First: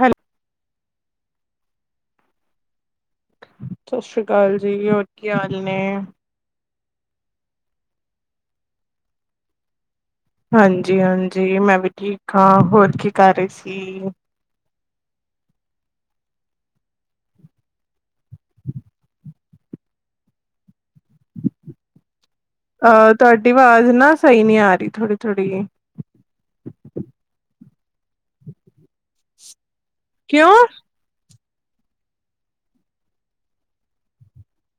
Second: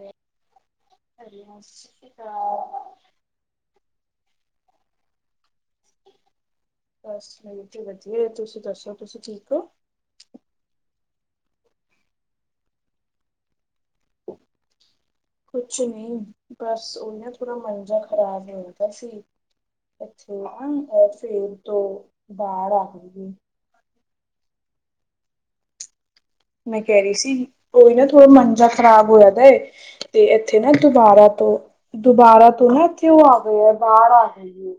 Hello ਸਸਰੀ ਕਾਲ ਜੀ ਹੋਰ ਕੀ ਹਾਲ ਨੇ? ਬਸ ਮੈ ਤੇ ਵਦੀਆ ਤੁਸੀਂ ਦੱਸੋ ਤੁਸੀਂ ਠੀਕ ਓ? ਹਾਂਜੀ-ਹਾਂਜੀ ਮੈਂ ਵੀ ਠੀਕ ਆ ਹੋਰ ਕੀ ਕਰ ਰਏ ਸੀ? ਕੁਛ ਨਈ ਬਸ ਓ ਨਾ ਥੋੜਾ ਮੰਜਾ ਖ਼ਰਾਬ ਹੋਣਦਾ ਸੀ ਅੱਛਾ [unintelligible] ਆ ਤੁਆਡੀ ਆਵਾਜ਼ ਨਾ ਸਈ ਨੀ ਆ ਰਈ ਥੋੜੀ-ਥੋੜੀ। ਮੈਂ ਕੈ ਰਈ ਸੀ, ਓ ਨਾ ਥੋੜਾ ਮੰਜਾ ਖ਼ਰਾਬ ਹੋਏਆਦਾ ਤੇ ਕਿਉਂ ਐਥੇ ਨਾ ਦੁਬਾਰਾ ਤੋਂ, ਦੁਬਾਰਾ ਤੋਂ ਨਾ ਏਥੇ ਨਾ ਹਵਾ ਬਾਰ ਰਈ।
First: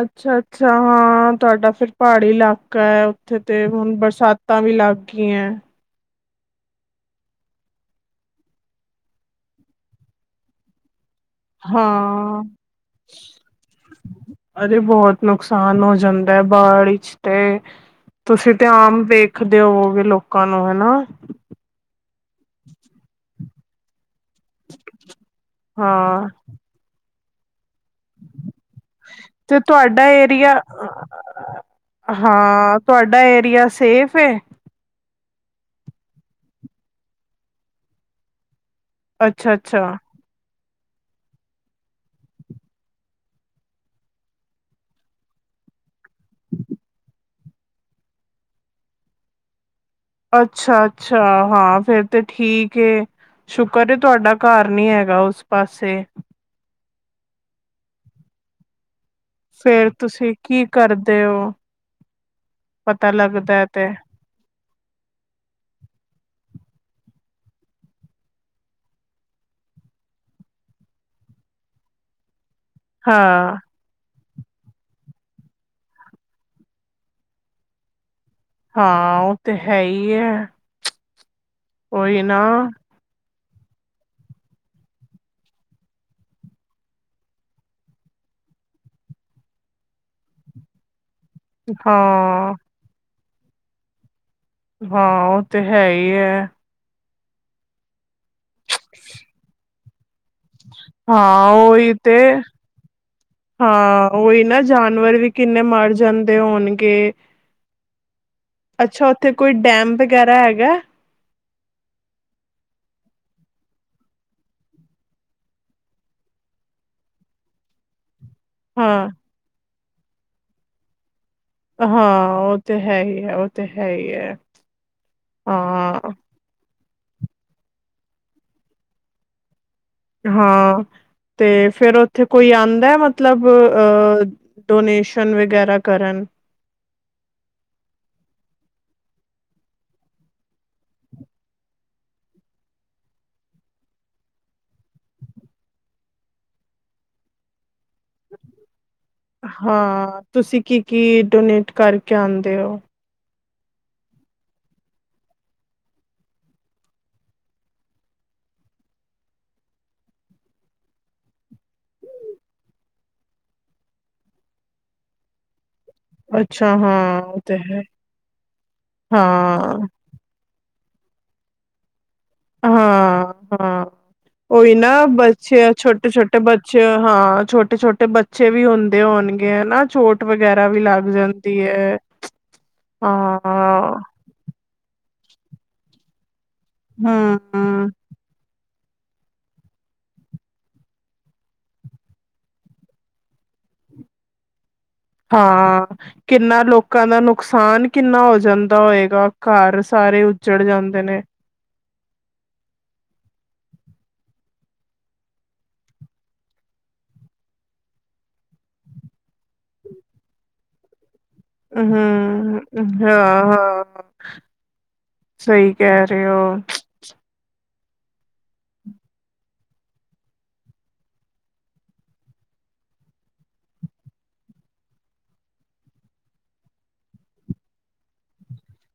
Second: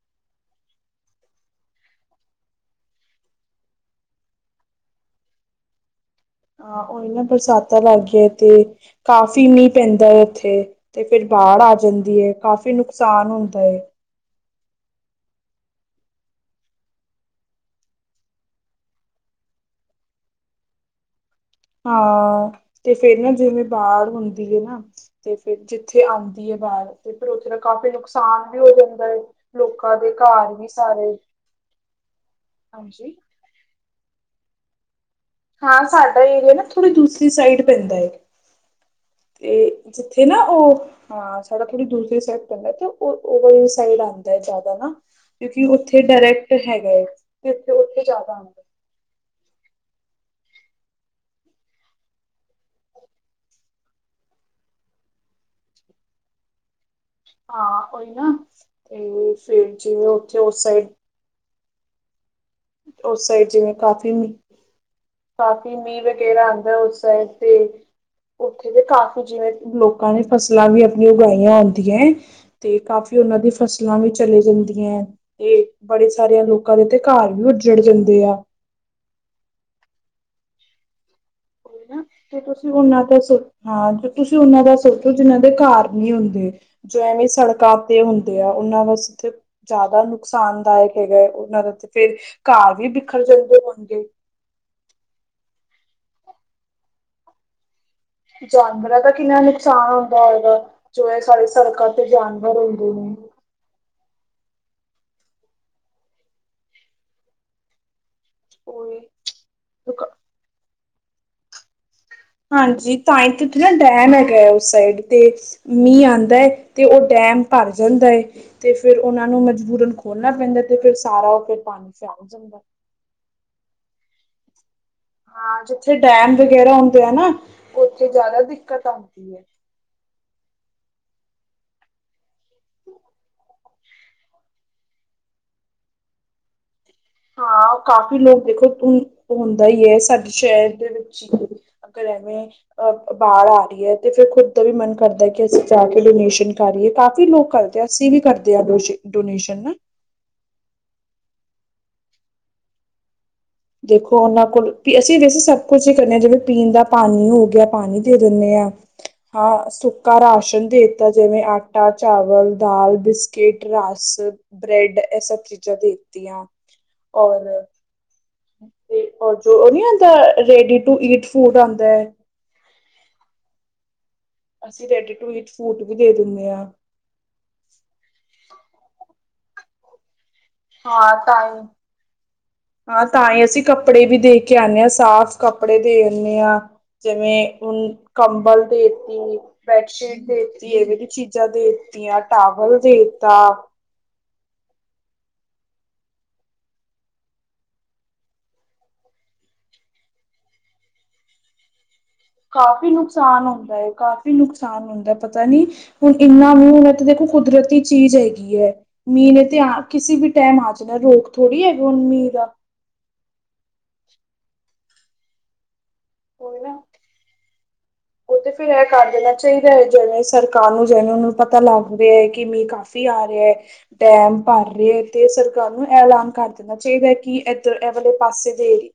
ਅੱਛਾ-ਅੱਛਾ ਹਾਂ ਤੁਆਡਾ ਫੇਰ ਭਾੜੀ ਲਾਕਾ ਏ ਓਥੇ ਤੇ ਹੁਣ ਬਰਸਾ ਤਾਂ ਵੀ ਲਾਗੀਆ ਏ। ਆ ਓਹੀ ਨਾ ਬਰਸਾਤਾਂ ਲੱਗ ਗੀਆ ਤੇ ਕਾਫ਼ੀ ਮੀਂ ਪੈਂਦਾ ਓਥੇ। ਤੇ ਫੇਰ ਬਾੜ ਆ ਜਾਂਦੀ ਏ ਹਾਂ ਕਾਫ਼ੀ ਨੁਕਸਾਨ ਹੁੰਦਾ ਏ। ਅਰੇ ਬੌਤ ਨੁਕਸਾਨ ਹੋ ਜਾਂਦਾ ਐ ਬਾੜੀ ਚ ਤੇ ਤੁਸੀਂ ਤੇ ਆਮ ਵੇਖਦੇ ਹੋਵੋਗੇ ਲੋਕਾਂ ਨੂੰ ਹਨਾ? ਹਾਂ, ਤੇ ਫੇਰ ਨਾ ਜੇਵੇਂ ਬਾਰ ਹੁੰਦੀ ਏ ਨਾ, ਤੇ ਫੇਰ ਜੀਥੇ ਹਾਂ ਆਉਂਦੀ ਏ ਹਾ ਤੇ ਫੇਰ ਓਥੇ ਦਾ ਕਾਫੀ ਨੁਕ ਸਾਨ ਵੀ ਹੋ ਜਾਂਦਾ ਏ ਤੇ ਲੋਕਾਂ ਤੁਹਾਡਾ ਦੇ ਏਰੀਆ ਘਰ ਵੀ ਸਾਰੇ ਹਾਂ ਹਾਂਜੀ ਤੁਆਡਾ ਏਰੀਆ ਸੇਫ ਏ? ਹਾਂ ਸਾਡਾ ਏਰੀਆ ਨਾ ਥੋੜੀ ਦੂਸਰੀ ਸਾਈਡ ਪੈਂਦਾ ਏ, ਅੱਛਾ ਤੇ ਅੱਛਾ ਜਿ ਥੇ ਨਾ ਉਹ ਹਾਂ ਸੜਕ ਦੀ ਦੂਸਰੀ ਸਾਈਡ ਪੈਂਦਾ ਤੇ ਓ ਉਹ ਸਾਈਡ ਆਉਦਾ ਜ਼ਿਆਦਾ ਨਾ ਕਿਉਂਕਿ ਉੱਥੇ ਡਾਇਰੈਕਟ ਹੈਗਾ ਹੈ, ਤੇ ਉਥੇ ਉੱਥੇ ਜ਼ਿਆਦਾ ਆਉਦਾ ਅੱਛਾ- ਅੱਛਾ ਹਾਂ, ਫਿਰ ਤੇ ਠੀਕ ਏ ਸ਼ੁਕਰ ਐ, ਤੁਹਾਡਾ ਘਰ ਨੀ ਹੈਗਾ ਉਸ ਪਾਸੇ ਹਾਂ ਉਹੀ ਨਾ, ਤੇ ਫਿਰ ਜਿਵੇਂ ਤੁਸੀਂ ਉੱਥੇ ਉਸ ਕੀ ਸਾਈਡ ਕਰਦੇ ਓ ਪਤਾ ਉਸ ਸਾਈਡ ਲੱਗਦਾ ਜਿਵੇਂ ਤੇ ਕਾਫੀ ਕਾਫੀ ਮੀਂਹ ਵਗੈਰਾ ਆਉਂਦਾ ਉਸ ਸਾਈਡ ਤੇ ਉੱਥੇ ਦੇ ਕਾਫ਼ੀ ਜਿਵੇਂ ਲੋਕਾਂ ਨੇ ਫਸਲਾਂ ਵੀ ਆਪਣੀਆਂ ਉਗਾਈਆਂ ਹੁੰਂਦੀਆਂ ਤੇ ਕਾਫੀ ਉਹਨਾਂ ਦੀ ਹਾਂ। ਫਸਲਾਂ ਵੀ ਚਲੇ ਜਾਂਦੀਆਂ ਏ, ਤੇ ਬੜੇ ਸਾਰੇ ਲੋਕਾਂ ਦੇ ਤੇ ਘਰ ਓ ਉੱਜੜ ਜਾਂਦੇ ਆ ਹਾਂ ਉਹ ਤੇ ਹੈ ਹੀ ਹੈ ਹਨਾ, ਤੇ ਤੁਸੀਂ ਉਹਨਾਂ ਦਾ ਸੋ, ਹਾਂ ਤੁਸੀਂ ਉਹਨਾਂ ਦਾ ਸੋਚੋ ਜਿਨਾਂ ਦੇ ਘਰ ਨਹੀਂ ਹੁੰਦੇ ਜੋ ਐਵੇਂ ਸੜਕਾਂ ਤੇ ਹੁੰਦੇ ਆ ਉਹਨਾਂ ਵਾਸਤੇ ਜ਼ਿਆਦਾ ਨੁਕਸਾਨਦਾਇਕ ਹੈਗਾ ਹੈ ਓ ਨਾਲ ਉੱਥੇ ਤੇ ਹਾਂ। ਘਾਹ ਵੀ ਬਿਖਰ ਜਾਂਦੇ ਹੋਣਗੇ ਹਾਂ ਉਹ ਤੇ ਹੈ ਹੀ ਹੈ ਜਾਨਵਰਾਂ ਦਾ ਕਿੰਨਾ ਨੁਕਸਾਨ ਹੁੰਦਾ ਹੋਏਗਾ, ਜੋ ਇਹ ਸਾਡੇ ਹਾਂ ਸੜਕਾਂ ਉਹੀ ਤੇ ਜਾਨਵਰ ਹੁੰਦੇ ਨੇ ਹਾਂ, ਉਹੀ ਨਾ ਜਾਨਵਰ ਵੀ ਕਿੰਨੇ ਮਰ ਜਾਂਦੇ ਹੋਣਗੇ ਉਹੀ ਅੱਛਾ ਉੱਥੇ ਕੋਈ ਡੈਮ ਵਗੈਰਾ ਹੈਗਾ ਹਾਂਜੀ ਤਾਂ ਹੀ ਉੱਥੇ ਨਾ ਡੈਮ ਹੈਗਾ ਹੈ ਉਸ ਸਾਈਡ ਤੇ ਮੀਂਹ ਆਉਂਦਾ ਹੈ, ਤੇ ਉਹ ਡੈਮ ਭਰ ਜਾਂਦਾ ਹੈ ਏ ਤੇ ਫਿਰ ਹਾਂ। ਉਹਨਾਂ ਨੂੰ ਮਜਬੂਰਨ ਖੋਲਣਾ ਪੈਂਦਾ, ਤੇ ਫਿਰ ਸਾਰਾ ਉਹਦੇ ਹਾਂ ਉਹ ਤੇ ਹੈ ਹੀ ਹੈ, ਉਹ ਤੇ ਹੈ ਹੀ ਹੈ ਹਾਂ ਜਿੱਥੇ ਡੈਮ ਵਗੈਰਾ ਹੁੰਦੇ ਆ ਨਾ ਉੱਥੇ ਜ਼ਿਆਦਾ ਦਿੱਕਤ ਆਉਂਦੀ ਹੈ ਹਾਂ ਤੇ ਫਿਰ ਉੱਥੇ ਕੋਈ ਆਉਂਦਾ ਮਤਲਬ ਅਹ ਡੋਨੇਸ਼ਨ ਵਗੈਰਾ ਕਰਨ ਹਾਂ ਕਾਫ਼ੀ ਲੋਕ ਦੇਖੋ ਧ ਹੁੰਦਾ ਹੀ ਹੈ ਸਾਡੇ ਸ਼ਹਿਰ ਦੇ ਵਿੱਚ ਹੀ ਅਗਲ ਐਵੇਂ ਅਹ ਬਾਲ ਆ ਰਹੀ ਹੈ ਤੇ ਫੇਰ ਖੁਦ ਦਾ ਵੀ ਮਨ ਕਰਦਾ ਕਿ ਅਸੀਂ ਜਾ ਕੇ ਡੋਨੇਸ਼ਨ ਕਰ ਆਈਏ ਕਾਫ਼ੀ ਲੋਕ ਕਰ ਅਸੀਂ ਵੀ ਕਰਦੇ ਹਾਂ ਡ ਇੰਡੋਨੇਸ਼ਨ ਨਾ ਹਾਂ ਤੁਸੀਂ ਕੀ ਕੀ ਡੋਨੇਟ ਕਰਕੇ ਆਉਂਦੇ ਹੋ ਦੇਖੋ ਉਹਨਾਂ ਕੋਲ, ਅਸੀਂ ਵੈਸੇ ਸਭ ਕੁਛ ਹੀ ਕਰਦੇ ਹਾਂ ਜਿਵੇਂ ਪੀਣ ਦਾ ਪਾਣੀ ਹੋ ਗਿਆ ਪਾਣੀ ਦੇ ਦਿੰਦੇ ਹਾਂ ਹਾਂ ਸੁੱਕਾ ਰਾਸ਼ਨ ਦੇਤਾ ਜਿਵੇਂ ਆਟਾ, ਚਾਵਲ, ਦਾਲ, ਬਿਸਕਿਟ, ਰਸ ਬ੍ਰੈਡ ਐ ਸਭ ਚੀਜ਼ਾਂ ਦੇਖਤੀਆਂ ਅੱਛਾ ਹਾਂ ਉਹ ਔਰ ਤੇ ਹੈ ਤੇ ਔਰ ਜੋ ਓਹ ਨੀ ਹਾਂ ਹੁੰਦਾ ਰੇਡੀ ਟੂ ਈਟ ਫੂਡ ਆਂਉਦਾ ਹਾਂ, ਹਾਂ। ਓਹੀ ਅਸੀਂ ਨਾ ਰੈਡੀ ਟੂ ਈਟ ਬੱਚੇ ਫੂਡ ਵੀ ਦੇ ਛੋਟੇ-ਛੋਟੇ ਦਿੰਦੇ ਹਾਂ ਬੱਚੇ ਹਾਂ ਛੋਟੇ-ਛੋਟੇ ਤੇ ਬੱਚੇ ਵੀ ਹੁੰਦੇ ਹੋਣਗੇ, ਹੈ ਨਾ। ਛੋਟ ਵਗੈਰਾ ਵੀ ਲੱਗ ਹਾਂ ਜਾਂਦੀ ਟਾਈਮ ਐ, ਹਾਂ ਤਾਂ ਹੀ ਅਸੀਂ ਹਾਂ। ਕੱਪੜੇ ਵੀ ਦੇ ਕੇ ਆਣੇ ਆਂ, ਸਾਫ਼ ਕੱਪੜੇ ਦੇ ਆਉਂਦੇ ਆਂ। ਜਿਵੇਂ ਹਮ ਹੁਣ ਕੰਬਲ ਦੇਤੀ। ਬੈਡਸ਼ੀਟ ਦੇਤੀ, ਏਵੇ ਦੀ ਚੀਜ਼ਾਂ ਦੇਤੀਆਂ, ਟਾਵਲ ਦੇਤਾ। ਹਾਂ। ਕਿੰਨਾ ਲੋਕਾਂ ਦਾ ਨੁਕਸਾਨ ਕਿੰਨਾ ਹੋ ਜਾਂਦਾ ਹੋਏਗਾ, ਘਰ ਸਾਰੇ ਉੱਜੜ ਜਾਂਦੇ ਨੇ। ਕਾਫੀ ਨੁਕਸਾਨ ਹੁੰਦਾ ਏ, ਕਾਫ਼ੀ ਨੁਕਸਾਨ ਹੁੰਦੈ ਪਤਾ ਨੀ ਹੁਣ ਇੰਨਾ ਮੀਂਹ ਏ ਤੇ ਦੇਖੋ ਕੁਦਰਤੀ ਚੀਜ਼ ਹੈਗੀ ਐਂ। ਮੀਂਹ ਨੇ ਤੇ ਆ ਕਿਸੇ ਵੀ ਟੈਮ ਆ ਜਾਣੈ, ਰੋਕ ਥੋੜ੍ਹੀ ਹੈਗਾ ਹੁਣ ਮੀਂਹ ਦਾ ਅਹੂੰ, ਹਾਂ, ਹਾਂ। ਸਹੀ ਕਹਿ ਰਹੇ ਓ ਓਹ ਤੇ ਫਿਰ ਐਹ ਕਰ ਦੇਣਾ ਚਾਹੀਦੈ ਜਿਵੇਂ ਸਰਕਾਰ ਨੂੰ ਜਿਵੇਂ ਓਨਾਨੂੰ ਪਤਾ ਲੱਗ ਰਿਆ ਕਿ ਮੀਂ ਕਾਫ ਫੀ ਆ ਰਿਐ। ਡੈਮ ਭਰ ਰੇ ਤੇ ਸਰਕਾਰ ਨੂੰ ਐ ਐਲਾਨ ਕਰ ਦੇਣਾ ਚਾਈਦੈ ਕਿ ਐਧਰ ਐ ਵਾਲੇ ਪਾਸੇ ਦੇ ਏਰੀ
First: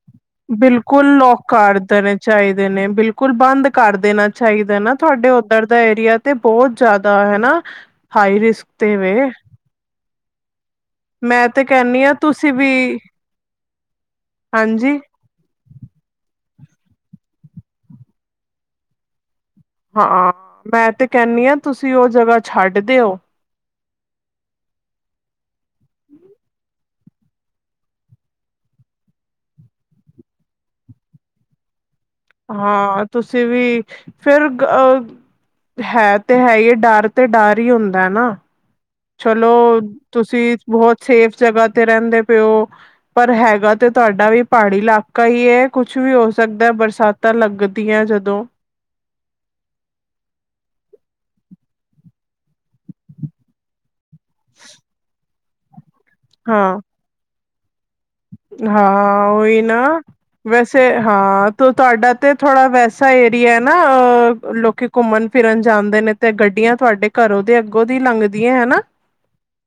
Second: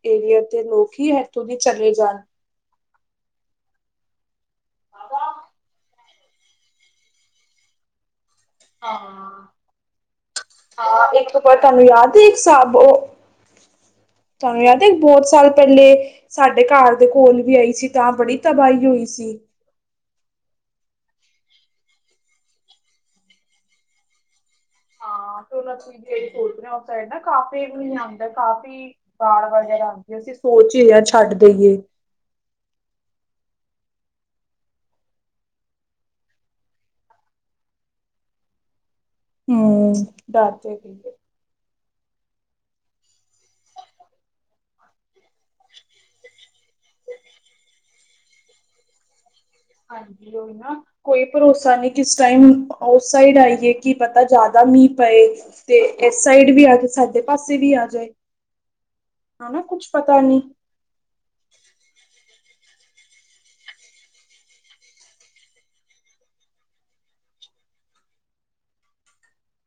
ਬਿਲਕੁਲ ਲੋਕ ਕਰ ਦੇਨੇ ਜਾਣ ਚਾਈਦੇ ਨੇ ਬਿਲ ਬਿਲਕੁਲ ਬੰਦ ਕਰ ਦੇਣਾ ਚਾਈਦਾ ਨਾ ਤੁਹਾਡੇ ਓਧਰ ਦਾ ਏਰੀਆ ਤੇ ਬਹੁਤ ਜਿਆਦਾ ਹੈਨਾ। ਹਾਈ ਰਿਸਕ ਤੇ ਵੇ। ਹਾਂ, ਇੱਕ ਦੋ ਮੈਂ ਬਾਰ ਤੇ ਤੁਹਾਨੂੰ ਕਹਿੰਦੀ ਹਾਂ ਯਾਦ ਏ ਇੱਕ ਤੁਸੀਂ ਵੀ ਸਾਬ ਓ ਤੁਹਾਨੂੰ ਯਾਦ ਏ ਇਕ ਹਾਂਜੀ ਬਹੁਤ ਸਾਲ ਪਹਿਲੇ ਸਾਡੇ ਘਰ ਦੇ ਕੋਲ ਵੀ ਆਈ ਸੀ ਤਾਂ ਬੜੀ ਤਬਾਹੀ ਹੋਈ ਸੀ। ਹਾਂ, ਮੈਂ ਤੇ ਕਹਿਨੀ ਆਂ ਤੁਸੀਂ ਓਹ ਜਗ੍ਹਾ ਛੱਡ ਦਿਓ। ਹਾਂ, ਸੋਲਾ ਤਰੀਕ ਦੀ ਐਹੀ ਸੋਚ ਰੀ ਆਂ ਉਸ ਸਾਈਡ ਨਾ ਕਾਫੀ ਮੀਂਹ ਆੰਦੈ ਕਾਫੀ ਤਾਰ ਵਗੈਰਾ ਹੋਂਦੀ ਐ ਅਸੀਂ ਸੋਚ ਹੀ ਰਹੇ ਆਂ ਅਸੀਂ ਛੱਡ ਦੇਈਏ। ਹਾਂ, ਤੁਸੀਂ ਵੀ ਫੇਰ ਗ ਅਹ ਹੈ ਤੇ ਹੈ ਹੀ ਏ, ਡਰ ਤੇ ਡਰ ਹੀ ਹੁੰਦੈ ਨਾ। ਚਲੋ ਹੂੰ ਡਰ ਤੁਸੀਂ ਤੇ ਗਈ ਬਹੁਤ ਏ ਸੇਫ ਜਗ੍ਹਾ ਤੇ ਰਹਿੰਦੇ ਪਏ ਓ ਪਰ ਹੈਗਾ ਤੇ ਤੁਆਡਾ ਵੀ ਪਹਾੜੀ ਇਲਾਕਾ। ਕਾ ਈ ਏ, ਕੁਛ ਵੀ ਹੋ ਸਕਦੈ ਬਰਸਾਤਾਂ ਲੱਗਦੀਐ ਜਦੋਂ। ਹਾਂਜੀ ਓਹੀ ਨਾ, ਕੋਈ ਭਰੋਸਾ ਨੀ ਕਿਸ ਟਾਈਮ ਉਸ ਸਾਈਡ ਆਈਏ ਕਿ ਪਤਾ ਜੈਦਾ ਮੀਂਹ ਪਏ। ਤੇ ਏਸ ਸਾਈਡ ਵੀ ਆ ਹਾਂ ਜੇ, ਸਾਡੇ ਪਾਸੇ ਵੀ ਆ ਜਾਏ। ਹਾਂ, ਹਨਾ ਓਹੀ ਨਾ ਕੁੱਛ ਪਤਾ ਨੀ ਵੈਸ ਸੇ ਹਾਂ ਤੇ ਤੁਆਡਾ ਤੇ ਥੋੜ੍ਹਾ ਵੈਸਾ ਏਰੀਆ ਈ ਨਾ ਅ ਲੋਕੀ ਘੁੰਮਣ ਫਿਰਨ ਜਾਂਦੇ ਨੇ ਤੇ ਗੱਡੀਆਂ ਤੁਆਡੇ ਘਰੋਂ ਦੇ ਅੱਗੋਂ ਦੀ ਲੰਘਦੀਐ ਹੈਨਾ।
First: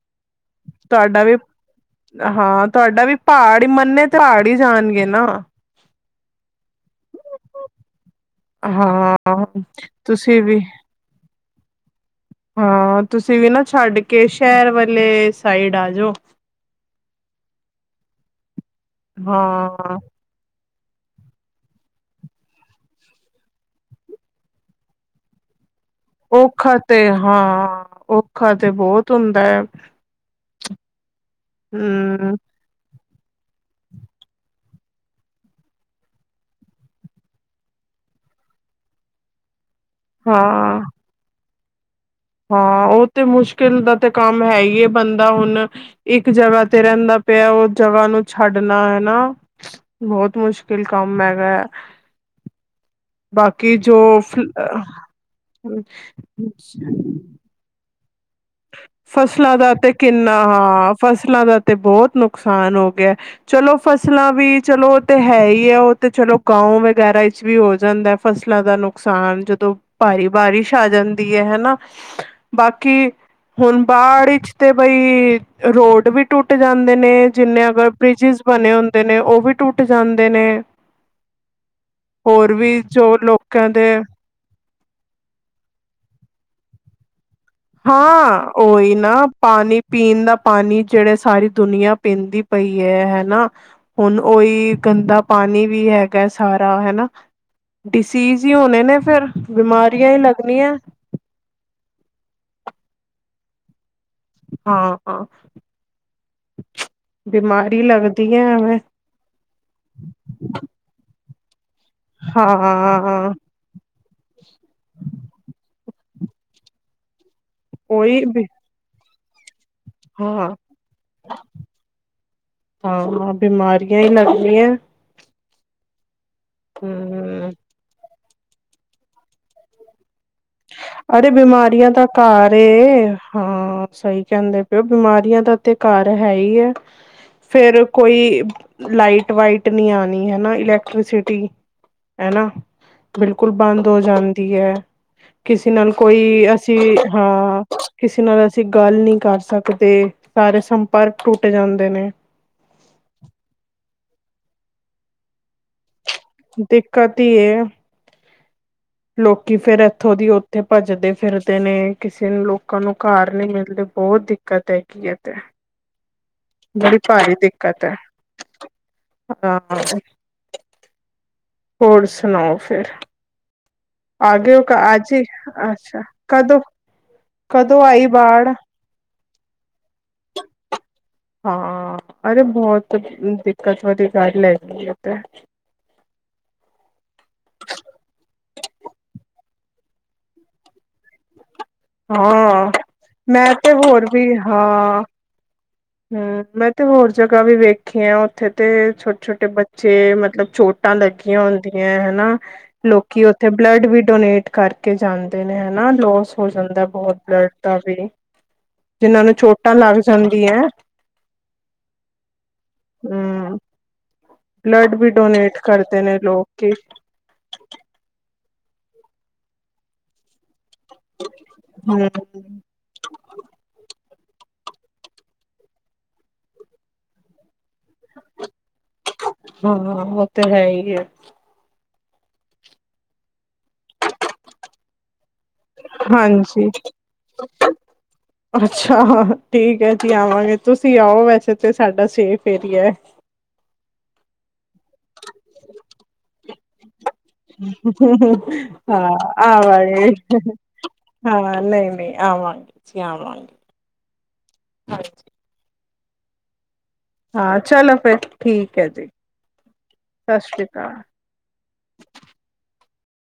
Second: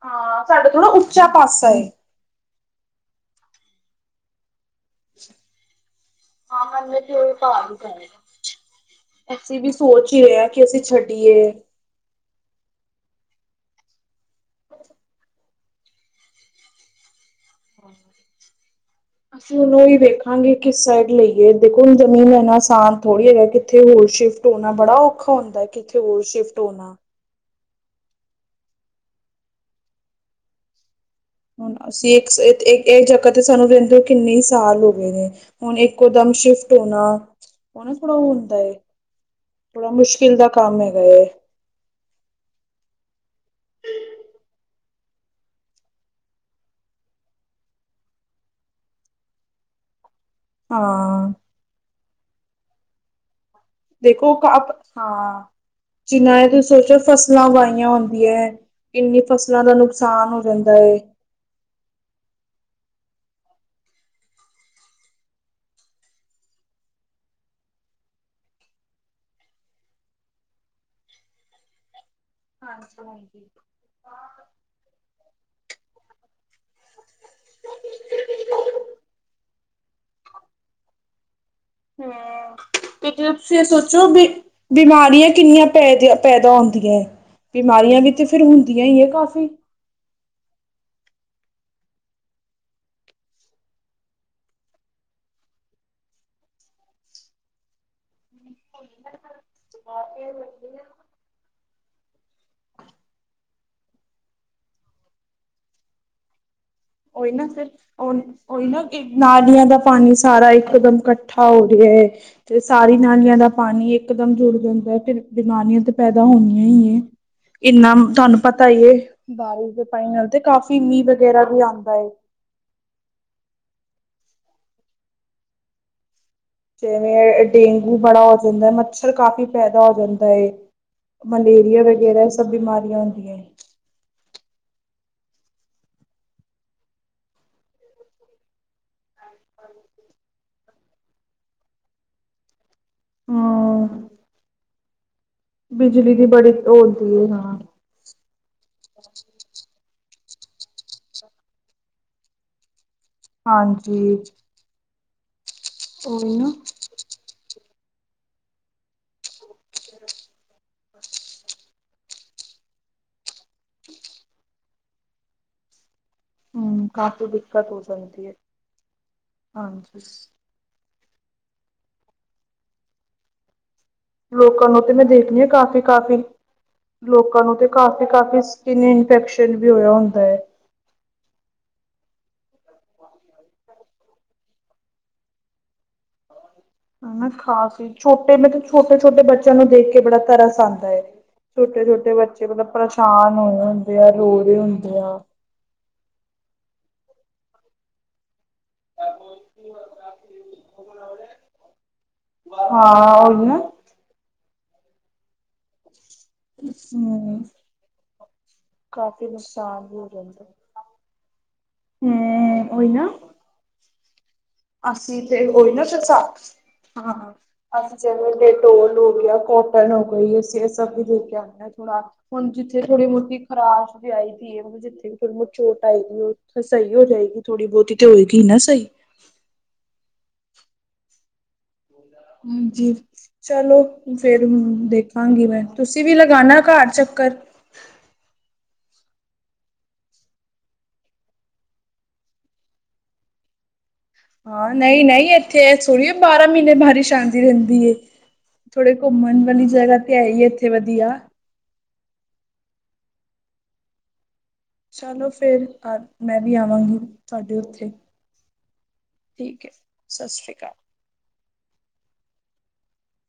ਹਾਂ, ਸਾਡਾ ਥੋੜ੍ਹਾ ਉੱਚਾ ਵੀ ਪਾਸਾ ਏ। ਹਾਂ, ਤੁਆਡਾ ਵੀ ਪਹਾੜ ਹੀ ਮੰਨੇ ਤੇ ਪਹਾੜ ਹੀ ਜਾਣਗੇ ਨਾ। ਹਾਂ, ਮਨੇ ਤੇ ਪਹਾੜ ਹੀ ਜਾਏਂਗੇ। ਹਾਂ ਅਸੀਂ ਵੀ ਸੋਚ ਹੀ ਰਹੇ ਤੁਸੀਂ ਆਂ ਵੀ ਕਿ ਅਸੀਂ ਛੱਡੀਏ। ਹਾਂ, ਤੁਸੀਂ ਵੀ ਨਾ ਛੱਡ ਕੇ ਸ਼ਹਿਰ ਵਾਲੇ ਸਾਈਡ ਆ ਜੋ। ਅਸੀ ਹੁਣ ਹਾਂ ਓਹੀ ਵੇਖ ਹਾਂਜੀ, ਕਿਸ ਸਾਈਡ ਲਈਏ ਦੇਖੋ ਹੁਣ ਜ਼ਮੀਨ ਲੈਨਾ ਆਸਾਨ ਥੋੜ੍ਹੀ ਹੈਗੈ। ਕਿੱਥੇ ਹੋਰ ਸ਼ਿਫਟ ਹੋਣਾ ਬੜਾ ਔਖਾ ਹੁੰਦਾ ਏ। ਕਿੱਥੇ ਹੋਰ ਸ਼ਿਫਟ ਔਖਾ ਹੋਣਾ ਤੇ ਹਾਂ ਔਖਾ ਤੇ ਬਹੁਤ ਹੁੰਦੈ। ਹੁਣ ਅਸੀਂ ਇਕ ਸੇਰ ਏ ਇਹ ਜਗਾ ਤੇ ਸਾਨੂੰ ਰੈੰਦੇ ਕਿੰਨੇ ਸਾਲ ਹੋ ਗਏ ਨੇ। ਹੁਣ, ਇੱਕੋ ਦਮ ਸ਼ਿਫਟ ਹੋਣਾ ਉਹ ਨਾ ਥੋੜਾ ਉਹ ਹੁੰਦਾ ਏ ਬੜਾ ਮੁਸ਼ਕਿਲ ਦਾ ਕੰਮ ਹਾਂ ਹੈਗਾ ਏ ਹਾਂ ਉਹ ਤੇ ਮੁਸ਼ਕਿਲ ਦਾ ਤੇ ਕੰਮ ਹੈ ਈ ਏ ਬੰਦਾ ਹੁਣ ਇੱਕ ਜਗ੍ਹਾ ਤੇ ਰਹਿੰਦਾ ਪਿਆ ਉਸ ਜਗ੍ਹਾ ਨੂੰ ਛੱਡਣਾ ਹਨਾ ਬਹੁਤ ਮੁਸ਼ਕਿਲ ਕੰਮ ਹਾਂ ਹੈਗਾ ਬਾਕੀ ਜੋ ਦੇਖੋ ਫ ਘਰ ਅ ਹਾਂ ਜਿਨਾ ਇਹ ਤੁਸੀਂ ਸੋਚੋ ਫਸਲਾਂ ਉਵਾਹੀਆ ਹੁੰਦੀਆ। ਕਿੰਨੀ ਫਸਲਾਂ ਦਾ ਤੇ ਨੁਕਸਾਨ ਕਿੰਨਾ ਹੋ ਜਾਂਦਾ ਹਾਂ ਹੈ। ਫਸਲਾਂ ਦਾ ਤੇ ਬਹੁਤ ਨੁਕਸਾਨ ਹੋ ਗਿਆ। ਚਲੋ ਫਸਲਾਂ ਵੀ ਚਲੋ ਉਹ ਤੇ ਹੈ ਹੀ ਹੈ ਉਹ ਤੇ ਚਲੋ ਗਾਉ ਵਗੈਰਾ ਵਿੱਚ ਵੀ ਹੋ ਜਾਂਦਾ। ਫਸਲਾਂ ਦਾ ਨੁਕਸਾਨ ਜਦੋਂ ਭਾਰੀ ਬਾਰਿਸ਼ ਆ ਜਾਂਦੀ ਹੈ ਹਨਾ ਹਾਂਜੀ ਬਾਕੀ ਹਾਂਜੀ ਹੁਣ ਬਾੜ ਵਿਚ ਤੇ ਬਈ ਰੋਡ ਵੀ ਟੁੱਟ ਜਾਂਦੇ ਨੇ ਜਿੰਨੇ ਅਗਰ ਬ੍ਰਿਜਿਸ ਬਣੇ ਹੁੰਦੇ ਨੇ ਉਹ ਵੀ ਟੁੱਟ ਜਾਂਦੇ ਨੇ। ਹੋਰ ਹਮ ਵੀ ਤੇ ਜੋ ਜ ਤੁਸੀਂ ਇਹ ਲੋਕਾਂ ਦੇ ਸੋਚੋ ਵੀ ਬਿਮਾਰੀਆਂ ਕਿੰਨੀਆਂ ਪੈ ਪੈਦਾ ਹੁੰਦੀਆਏ। ਹਾਂ ਉਹ ਹੀ ਨਾ ਕਾਫ਼ੀ ਪਾਣੀ ਪੀਣ ਦਾ ਪਾਣੀ ਜਿਹੜੇ ਸਾਰੀ ਦੁਨੀਆਂ ਪੀਂਦੀ ਪਈ ਹੈ ਹਨਾ ਹੁਣ ਓਹੀ ਗੰਦਾ ਪਾਣੀ ਵੀ ਹੈਗਾ ਸਾਰਾ ਹਨਾ। ਡਿਸੀਜ਼ ਹੀ ਹੋਣੇ ਨੇ ਫੇਰ ਬਿਮਾਰੀਆਂ ਹੀ ਲੱਗਣੀਆਂ। ਹਾਂ-ਹਾਂ ਉਹੀ ਨਾ ਫਿਰ ਬਿਮਾਰੀ ਲੱਗਦੀਆਂ ਉਹੀ ਐਵੇਂ। ਨਾ ਨਾਲੀਆਂ ਦਾ ਪਾਣੀ ਸਾਰਾ ਇਕਦਮ ਇਕੱਠਾ ਹੋ ਰਿਹਾ ਹੈ ਤੇ ਸਾਰੀ ਹਾਂ ਨਾਲੀਆਂ ਦਾ ਪਾਣੀ ਇਕਦਮ ਜੁੜ ਜਾਂਦਾ ਫਿਰ ਬਿਮਾਰੀਆਂ ਤੇ ਪੈਦਾ ਹੋਣੀਆਂ ਹ ਏ। ਇੰਨਾ ਉਹੀ ਤੁਹਾਨੂੰ ਬਿ- ਪਤਾ ਈ ਹੈ ਬਾਰਿਸ਼ ਦੇ ਪਾਣੀ ਨਾਲ ਹਾਂ ਤੇ ਕਾਫੀ ਮੀਂਹ ਵਗੈਰਾ ਵੀ ਆਉ ਹਾਂ ਬਿਮਾਰੀਆਂ ਹੀ ਲੱਗਣੀਆਂ। ਜਿਵੇਂ ਹਮ ਡੇਂਗੂ ਬੜਾ ਹੋ ਜਾਂਦਾ ਮੱਛਰ ਕਾਫ਼ੀ ਪੈਦਾ ਹੋ ਜਾਂਦਾ ਹੈ। ਅਰੇ ਮਲੇਰੀਆ ਬਿਮਾਰੀਆਂ ਦਾ ਵਗੈਰਾ ਸਭ ਘਰ ਬਿਮਾਰੀਆਂ ਏ ਹੁੰਦੀਆਂ ਹੈ। ਸਹੀ ਕਹਿੰਦੇ ਬਿਮਾਰੀਆਂ ਦਾ ਤੇ ਘਰ ਹੈ ਹੀ ਹੈ ਫੇਰ ਕੋਈ ਲਾਈਟ ਵਾਈਟ ਨੀ ਆਣੀ ਹਨਾ ਇਲੈਕਟ੍ਰੀਸਿਟੀ ਹਨਾ। ਬਿਲਕੁਲ ਹਾਂ ਬੰਦ ਹੋ ਜਾਂਦੀ ਹੈ ਕਿਸੇ ਨਾਲ ਬਿਜਲੀ ਕੋਈ ਦੀ ਬੜੀ ਅਸੀਂ ਹੁੰਦੀ ਹੈ ਹਾਂ ਕਿਸੇ ਨਾਲ ਅਸੀਂ ਗੱਲ ਨੀ ਕਰ ਸਕਦੇ ਸਾਰੇ ਸੰਪਰਕ ਟੁੱਟ ਜਾਂਦੇ ਨੇ। ਹਾਂਜੀ ਉਹੀ ਨਾ। ਕਦੀ ਹੈ। ਲੋਕੀ ਫੇਰ ਇੱਥੋਂ ਦੀ ਉੱਥੇ ਭੱਜਦੇ ਫਿਰਦੇ ਨੇ ਕਿਸੇ ਨੂੰ ਲੋਕਾਂ ਨੂੰ ਘਰ ਨੀ ਮਿਲਦੇ ਬਹੁਤ ਦਿੱਕ ਦਿੱਕਤ ਏ ਕੀ ਏ ਤੇ। ਹਮ ਬੜੀ ਕਾਫ਼ੀ ਭਾਰੀ ਹੋ ਦਿੱਕਤ ਹੈ ਜਾਂਦੀ ਹਾਂ ਹਾਂਜੀ ਹੋਰ ਸੁਣਾਓ ਫੇਰ। ਆਗੇ ਹੋ ਲੋਕਾਂ ਕ ਨੂੰ ਤੇ ਮੈਂ ਅਜ ਹੀ ਦੇਖਣੀ ਆ ਕਾਫੀ ਅੱਛਾ ਕਾਫੀ ਕਦੋ। ਲੋਕਾਂ ਨੂੰ ਤੇ ਕਾਫ਼ੀ-ਕਾਫ਼ੀ ਸਕਿਨ ਇਨਫੈਕਸ਼ਨ ਵੀ ਹੋਇਆ ਹੁੰਦਾ ਹੈ। ਹਾਂ ਅਰੇ ਬਹੁਤ ਦਿੱਕਤ ਵਾਲੀ ਗੱਲ ਹੈਗੀ ਏ ਤੇ। ਹਨਾ ਖਾਸ ਹੀ ਛੋਟੇ ਮਤਲਬ ਛੋਟੇ-ਛੋਟੇ ਬੱਚਿਆਂ ਨੂੰ ਦੇਖ ਕੇ ਬੜਾ ਤਰਸ ਆਂਦਾ ਏ। ਛੋਟੇ-ਛੋਟੇ ਬੱਚੇ ਮਤਲਬ ਹਾਂ ਪਰੇਸ਼ਾਨ ਮੈਂ ਹੋਏ ਤੇ ਹੁੰਦੇ ਹੋਰ ਆ ਵੀ ਰੋ ਰਹੇ ਹੁੰਦੇ ਹਾਂ ਆ। ਹਮ ਮੈਂ ਤੇ ਹੋਰ ਜਗ੍ਹਾ ਵੀ ਵੇਖੀਆ ਉੱਥੇ ਤੇ ਛੋਟੇ-ਛੋਟੇ ਬੱਚੇ ਮਤਲਬ ਚੋਟਾਂ ਲੱਗੀਆਂ ਹੁੰਦੀਆਂ ਹਨਾ। ਲੋਕੀ ਹਾਂ ਉਹੀ ਉੱਥੇ ਨਾ ਬਲੱਡ ਵੀ ਡੋਨੇਟ ਕਰ ਕੇ ਜਾਂਦੇ ਨੇ ਹਨਾ ਲੋਸ ਹੋ ਜਾਂਦਾ ਬਹੁਤ ਹਮ ਬਲੱਡ ਦਾ ਵੀ। ਜਿਹਨਾਂ ਕਾਫੀ ਨੂੰ ਚੋਟਾਂ ਨੁਕਸਾਨ ਲੱਗ ਜਾਂਦੀਆਂ। ਹੂੰ ਉਹੀ ਨਾ। ਹਮ ਬਲੱਡ ਵੀ ਅਸੀਂ ਤੇੇ ਡੋਨੇਟ ਉਹੀ ਨਾ ਸ ਕਰਦੇ ਸਾ ਨੇ ਲੋਕ ਕਿ ਹਾਂ। ਅਸੀਂ ਜਿਵੇਂ ਡਟੋਲ ਹੋ ਗਿਆ ਕੋਟਨ ਹੋ ਗਈ ਅਸੀ ਦੇ ਕੇ ਆਨੇ ਆ ਥੋੜਾ ਹੂੰ, ਹੁਣ ਜਿੱਥੇ ਥੋੜੀ ਮੋਤੀ ਖਰਾਸ਼ ਵੀ ਆਈ ਦੀ ਏ ਜਿੱਥੇ ਫਿਰਮ ਚੋਟ ਆਏਗੀ ਉਥੇ ਸਹੀ ਹੋ ਜਾਏਗੀ ਥੋੜੀ ਬਹੁਤੀ ਤੇ ਹੋਏਗੀ ਨਾ ਸਹੀ। ਹਾਂ ਉਹ ਤਾਂ ਹੈਈ ਐ। ਹਾਂਜੀ ਚਲੋ ਫੇਰ ਹੁਣ ਦੇਖਾਂਗੀ ਮੈਂ। ਤੁਸੀਂ ਵੀ ਲਗਾਣਾ ਹਾਂਜੀ, ਘਰ ਚੱਕਰ। ਅੱਛਾ ਠੀਕ ਐ ਜੀ ਆਵਾਂਗੇ ਤੁਸੀਂ ਆਓ ਵੈਸੇ ਤੇ ਸਾਡਾ ਸੇਫ ਏਰੀਆ। ਹਾਂ ਨਹੀਂ ਨਹੀਂ ਇੱਥੇ ਥੋੜੀ ਬਾਰਾਂ ਮਹੀਨੇ ਬਾਰਿਸ਼। ਆਂਦੀ ਰਹਿੰਦੀ ਐ ਥੋੜੇ ਹਾਂ ਘੁੰਮਣ ਵਾਲੀ ਜਗ੍ਹਾ ਆਵਾਂਗੇ ਤੇ ਹੈਈ ਇੱਥੇ ਵਧੀਆ। ਹਾਂ ਨਹੀਂ ਨਹੀਂ ਆਵਾਂਗੇ ਜੀ ਆਵਾਂਗੇ। ਹਾਂਜੀ ਚਲੋ ਫੇਰ ਆ ਮੈਂ ਵੀ ਆਵਾਂਗੀ। ਤੁਹਾਡੇ ਹਾਂ ਉੱਥੇ ਚਲੋ ਫਿਰ ਠੀਕ ਐ ਜੀ ਠੀਕ ਹੈ ਸਤਿ ਸ਼੍ਰੀ ਸ੍ਰੀ ਅਕਾਲ। [inaudible]